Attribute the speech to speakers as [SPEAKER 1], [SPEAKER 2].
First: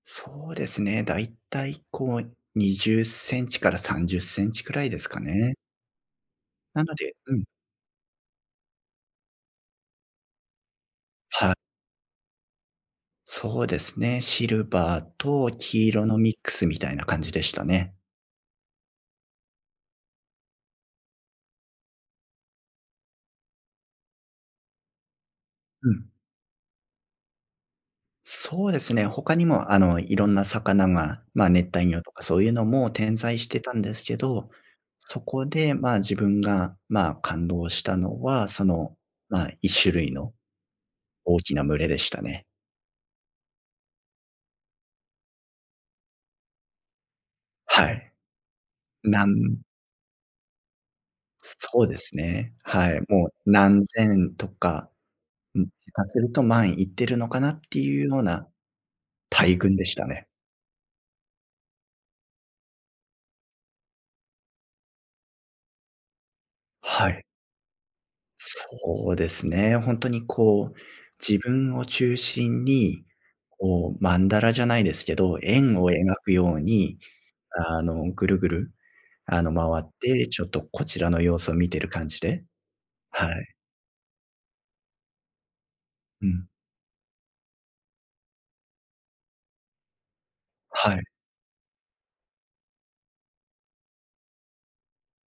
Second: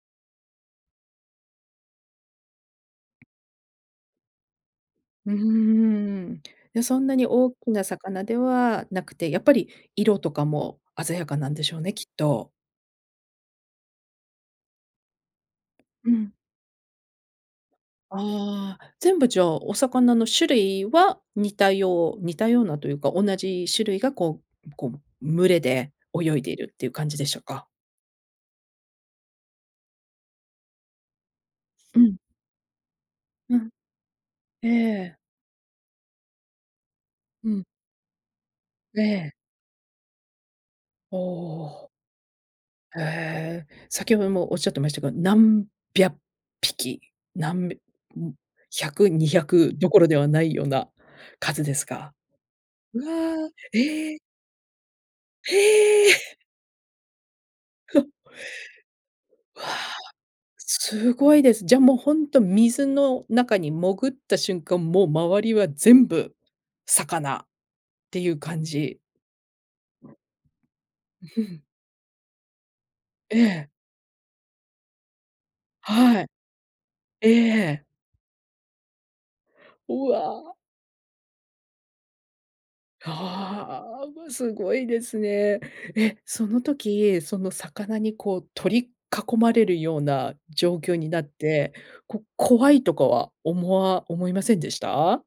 [SPEAKER 1] そうですね、大体こう20センチから30センチくらいですか
[SPEAKER 2] うー
[SPEAKER 1] ね。
[SPEAKER 2] ん。
[SPEAKER 1] な
[SPEAKER 2] や、
[SPEAKER 1] の
[SPEAKER 2] そん
[SPEAKER 1] で
[SPEAKER 2] なに
[SPEAKER 1] うん。
[SPEAKER 2] 大きな魚ではなくて、やっぱり色とかも鮮やかな
[SPEAKER 1] は
[SPEAKER 2] ん
[SPEAKER 1] い。
[SPEAKER 2] でしょうね、きっと。
[SPEAKER 1] そうですね。シルバーと黄色
[SPEAKER 2] う
[SPEAKER 1] のミ
[SPEAKER 2] ん。
[SPEAKER 1] ックスみたいな感じでしたね。
[SPEAKER 2] ああ、全部じゃ、お魚の種類は似たよう似たようなというか、同じ種類がこうこう、群れ
[SPEAKER 1] う
[SPEAKER 2] で
[SPEAKER 1] ん。
[SPEAKER 2] 泳いでいるっていう感じでしょうか？
[SPEAKER 1] そうですね。他にもあの、いろんな魚がま、熱帯
[SPEAKER 2] う
[SPEAKER 1] 魚と
[SPEAKER 2] ん。
[SPEAKER 1] かそういうのも点在し
[SPEAKER 2] う
[SPEAKER 1] て
[SPEAKER 2] ん。
[SPEAKER 1] たんですけど、
[SPEAKER 2] ええ。
[SPEAKER 1] そこで、ま、自分が、ま、感
[SPEAKER 2] うん。
[SPEAKER 1] 動したのは、その、
[SPEAKER 2] ええ。
[SPEAKER 1] ま、一種類の
[SPEAKER 2] お
[SPEAKER 1] 大きな群れ
[SPEAKER 2] お。
[SPEAKER 1] でしたね。
[SPEAKER 2] ええ、先ほどもおっしゃってましたけど、何百匹、なんび
[SPEAKER 1] はい。
[SPEAKER 2] ゃんひゃく
[SPEAKER 1] な
[SPEAKER 2] にひゃ
[SPEAKER 1] ん
[SPEAKER 2] くどころではないような数で
[SPEAKER 1] そ
[SPEAKER 2] す
[SPEAKER 1] うで
[SPEAKER 2] か？
[SPEAKER 1] すね。はい。
[SPEAKER 2] う
[SPEAKER 1] もう
[SPEAKER 2] わ、
[SPEAKER 1] 何
[SPEAKER 2] ええ。
[SPEAKER 1] 千とか、ん、しか
[SPEAKER 2] へえ。
[SPEAKER 1] する と万いってるのかなっていう ような大
[SPEAKER 2] うわ、
[SPEAKER 1] 群でしたね。
[SPEAKER 2] すごいです。じゃもうほんと水の中に潜った瞬間、もう周りは全部
[SPEAKER 1] はい。
[SPEAKER 2] 魚っていう感じ？
[SPEAKER 1] そうですね。ほんとにこう、自 分を中心に、
[SPEAKER 2] ええ。
[SPEAKER 1] こう、マンダラじゃないですけど、円を描
[SPEAKER 2] はい。
[SPEAKER 1] くように、
[SPEAKER 2] えええええ
[SPEAKER 1] あ
[SPEAKER 2] え。
[SPEAKER 1] の、ぐるぐるあの、回っ
[SPEAKER 2] う
[SPEAKER 1] て、ちょっ
[SPEAKER 2] わ。
[SPEAKER 1] とこちらの様子を見ている感じではい。
[SPEAKER 2] ああ、うわ、すごいですね。え、
[SPEAKER 1] う
[SPEAKER 2] そ
[SPEAKER 1] ん。
[SPEAKER 2] の時、その魚にこう取り囲まれるような状
[SPEAKER 1] は
[SPEAKER 2] 況
[SPEAKER 1] い。
[SPEAKER 2] になって、こ怖いとかは思わ思いませんでした？